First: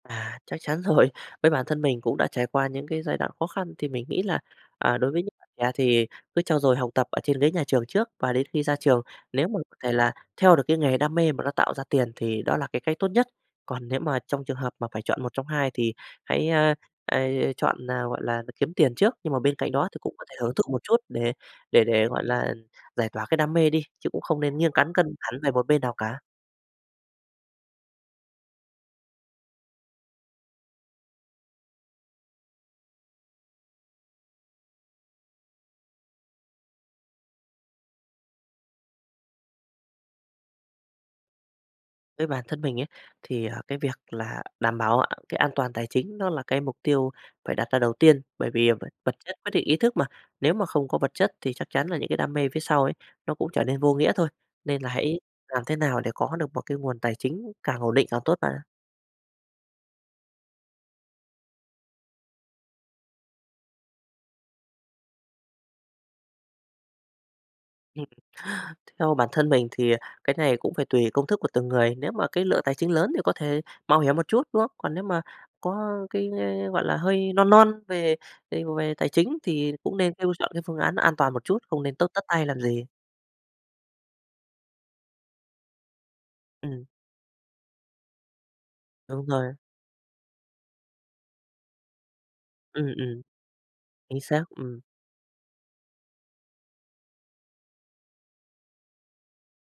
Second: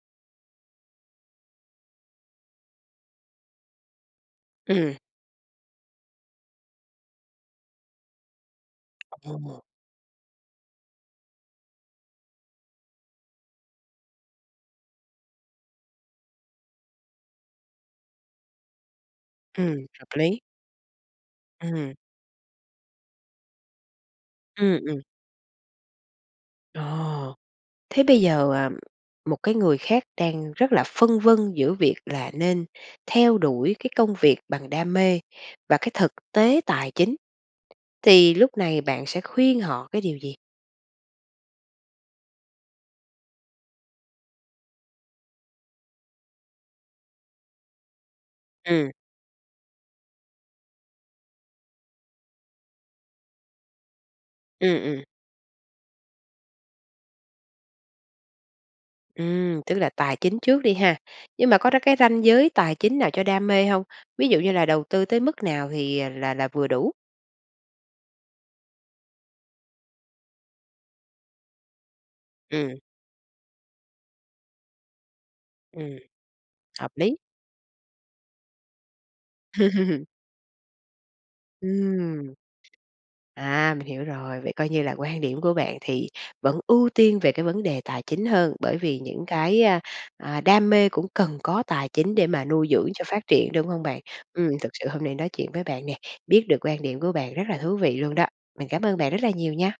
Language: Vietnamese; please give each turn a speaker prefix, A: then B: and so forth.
A: À, chắc chắn rồi. Với bản thân mình cũng đã trải qua những cái giai đoạn khó khăn thì mình nghĩ là,
B: Ừm.
A: à, đối với những bạn trẻ thì cứ trau dồi học tập ở trên ghế nhà trường trước và đến khi ra trường, lếu mà
B: Ồ.
A: c thể là theo được cái nghề đam mê mà nó tạo ra tiền thì đó là cái cách tốt nhất. Còn nếu mà trong trường hợp mà phải chọn một trong hai thì hãy, a, a, a, chọn nào, gọi là, là đ kiếm tiền trước, nhưng mà bên cạnh
B: Ừm,
A: đó thì
B: hợp
A: cũng có thể
B: lý.
A: hưởng thụ một chút để để
B: Ừm.
A: để, gọi là, giải tỏa cái đam mê đi, chứ cũng không nên nghiêng
B: Ừm,
A: cán
B: ừm.
A: cân hẳn về một bên nào cả.
B: Ồ! Thế bây giờ, à, một cái người khác đang rất là phân vân giữa việc là nên theo đuổi cái công việc bằng đam mê và cái thực tế tài chính, thì lúc này bạn sẽ khuyên họ cái điều gì?
A: Với bản thân mình ấy, thì, à, cái việc là đảm bảo cái an toàn tài chính nó là cái mục tiêu phải đặt ra đầu tiên, bởi vì, à, vật
B: Ừm.
A: vật chất quyết định ý thức mà. Nếu mà không có vật chất thì chắc chắn là những cái đam mê phía sau ấy nó cũng trở nên vô nghĩa thôi, nên
B: Ừm,
A: là
B: ừm.
A: hãy làm thế nào để có được một cái nguồn tài chính càng ổn định càng tốt bạn ạ.
B: Ừm, tức là tài chính trước đi ha. Nhưng mà có đó cái ranh giới tài chính nào cho đam mê hông? Ví dụ như là đầu tư tới mức nào thì, à, là là vừa đủ?
A: Ừm, theo bản thân mình thì, à, cái này cũng phải tùy công thức của từng người. Nếu mà cái lượng tài
B: Ừm.
A: chính lớn thì có thể mạo hiểm một chút, đúng không? Còn nếu mà có
B: Ừm.
A: cái, a, gọi
B: Hợp
A: là,
B: lý.
A: hơi non non về về về tài chính thì cũng nên [unintelligible] chọn cái phương án an toàn một chút, không nên tất tất
B: Ừm.
A: tay làm gì.
B: À, mình hiểu rồi. Vậy coi như là quan điểm của bạn thì vẫn
A: Ừm
B: ưu tiên về cái vấn đề tài chính hơn bởi vì những
A: Đúng rồi.
B: cái, a, à, đam mê cũng cần có tài chính để mà nuôi
A: Ừm,
B: dưỡng cho
A: ừm.
B: phát triển, đúng hông bạn?
A: Chính xác,
B: Ừm, thực
A: ừm.
B: sự hôm nay nói chuyện với bạn nè, biết được quan điểm của bạn rất là thú vị luôn đó. Mình cảm ơn bạn rất là nhiều nha.